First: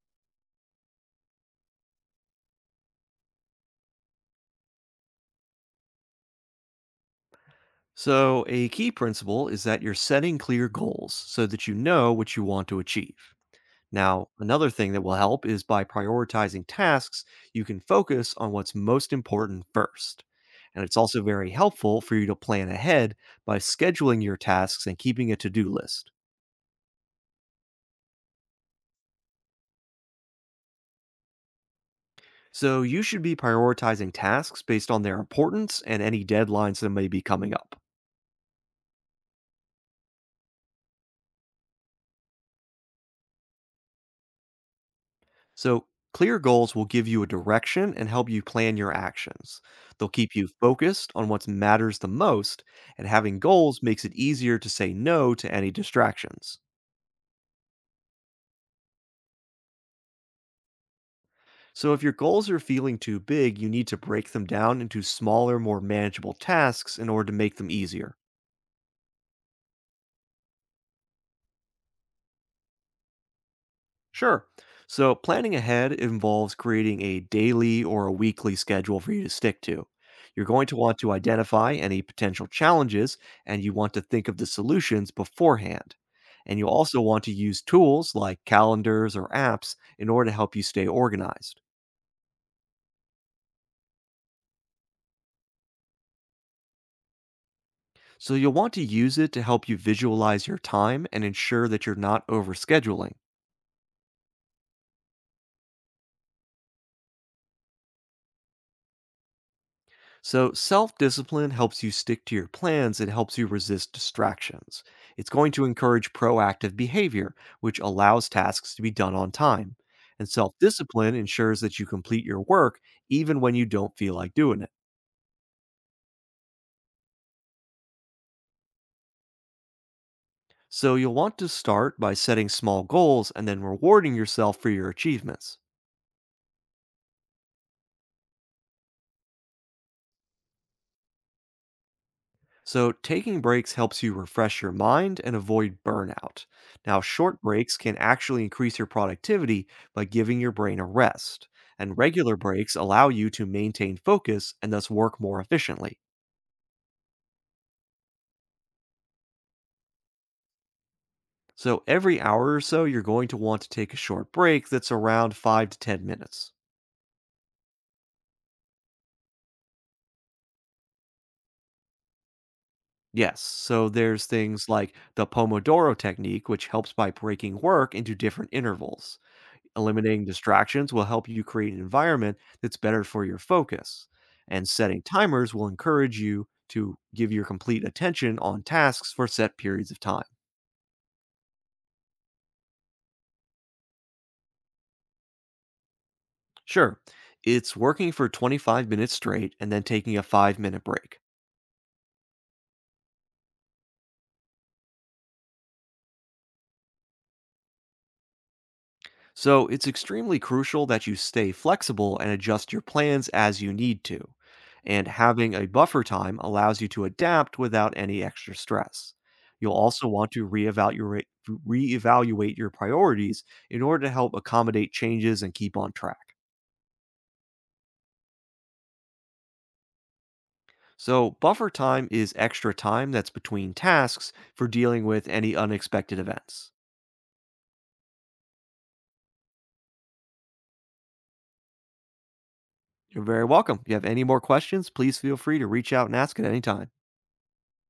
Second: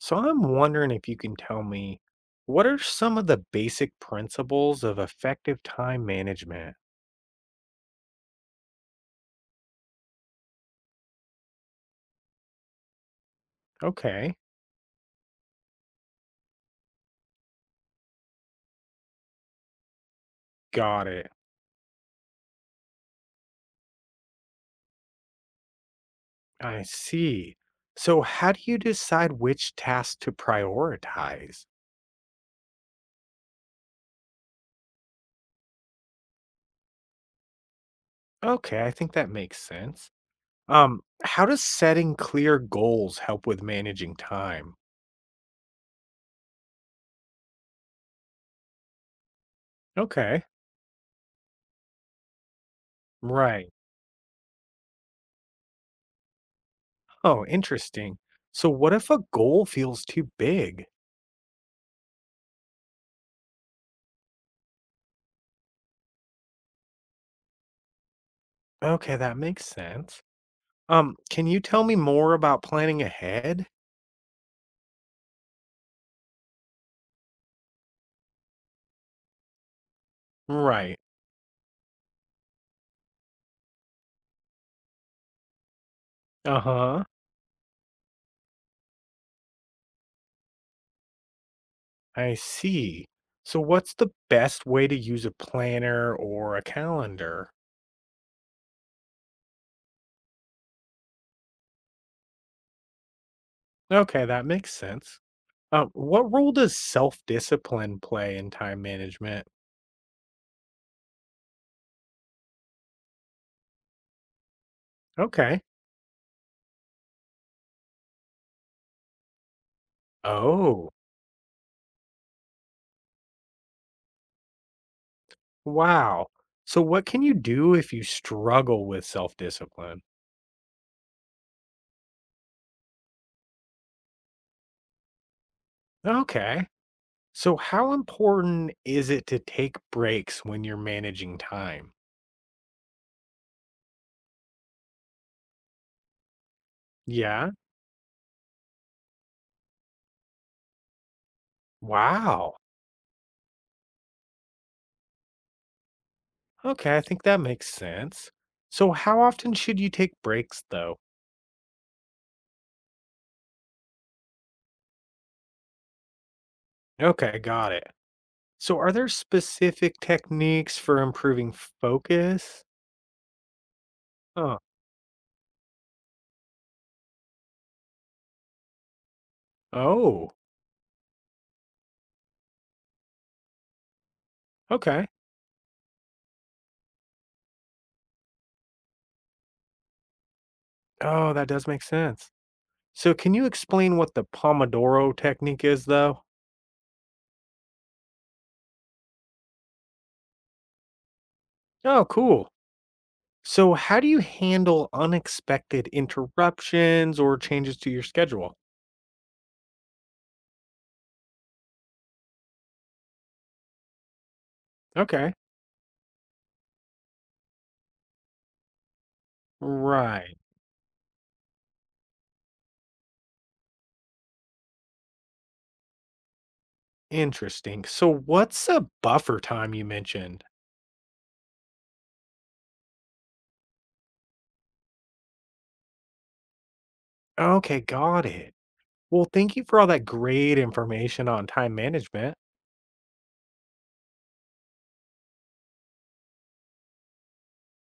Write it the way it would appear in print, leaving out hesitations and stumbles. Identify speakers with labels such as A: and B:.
A: So I'm wondering if you can tell me what are some of the basic principles of effective time management?
B: So, a key principle is that you're setting clear goals so that you know what you want to achieve. Now,
A: Okay,
B: another thing that will help is by prioritizing tasks, you can focus on what's most important first. And it's
A: got
B: also
A: it.
B: very helpful for you to plan ahead by scheduling your tasks and keeping a to do list.
A: I see. So how do you decide which tasks to prioritize?
B: So, you should be prioritizing tasks based on their importance and any deadlines that may be coming up.
A: Okay, I think that makes sense. How does setting clear goals help with managing time?
B: So, clear goals will give you a direction and help you plan your actions. They'll keep
A: Okay,
B: you focused on what matters the most, and having
A: right.
B: goals makes it easier to say no to any distractions.
A: Oh, interesting. So what if a goal feels too big?
B: So, if your goals are feeling too big, you need to break them down into smaller, more manageable tasks in order to make them easier.
A: Okay, that makes sense. Can you tell me more about planning ahead?
B: Sure. So, planning ahead involves creating a daily or a weekly schedule for you to stick to. You're going to want
A: Right.
B: to identify any potential challenges and you want to think of the solutions beforehand. And you'll also
A: Uh-huh.
B: want to use tools like calendars or apps in order to help you stay organized.
A: I see. So what's the best way to use a planner or a calendar?
B: So, you'll want to use it to help you visualize your time and ensure that you're not overscheduling.
A: Okay, that makes sense. What role does self-discipline play in time management?
B: So, self discipline helps you stick to your plans. It helps you resist distractions. It's going
A: Okay.
B: to encourage proactive behavior, which allows tasks to be done on time. And self
A: Oh,
B: discipline ensures that you complete your work even when you don't feel like doing it.
A: wow. So what can you do if you struggle with self-discipline?
B: So, you'll want to start by setting small goals and then rewarding yourself for your achievements.
A: Okay. So how important is it to take breaks when you're managing time?
B: So, taking breaks helps you refresh your mind and avoid burnout. Now, short
A: Yeah.
B: breaks can actually increase your productivity by giving your brain a rest, and regular
A: Wow.
B: breaks allow you to maintain focus and thus work more efficiently.
A: Okay, I think that makes sense. So, how often should you take breaks, though?
B: So, every hour or so, you're going to want to take a short break that's around 5 to 10 minutes.
A: Okay, got it. So, are there specific techniques for improving focus?
B: Yes, so there's
A: Huh.
B: things like the Pomodoro technique, which helps by breaking work into different intervals. Eliminating
A: Oh,
B: distractions will help you create an environment that's better for your focus, and setting
A: okay.
B: timers will encourage you to give your complete attention on tasks for set periods of time.
A: Oh, that does make sense. So, can you explain what the Pomodoro technique is, though?
B: Sure, it's working for 25 minutes straight and then taking a 5 minute break.
A: Oh, cool. So, how do you handle unexpected interruptions or changes to your schedule?
B: So it's extremely crucial that you stay flexible and adjust your plans as you need to. And
A: Okay.
B: having a buffer time allows you to adapt without any extra stress. You'll also want
A: Right.
B: to reevaluate your priorities in order to help accommodate changes and keep on track.
A: Interesting. So, what's a buffer time you mentioned?
B: So, buffer time is extra time that's between tasks for dealing with any unexpected events.
A: Okay, got it. Well, thank you for all that great information on time management.
B: You're very welcome. If you have any more questions, please feel free to reach out and ask at any time.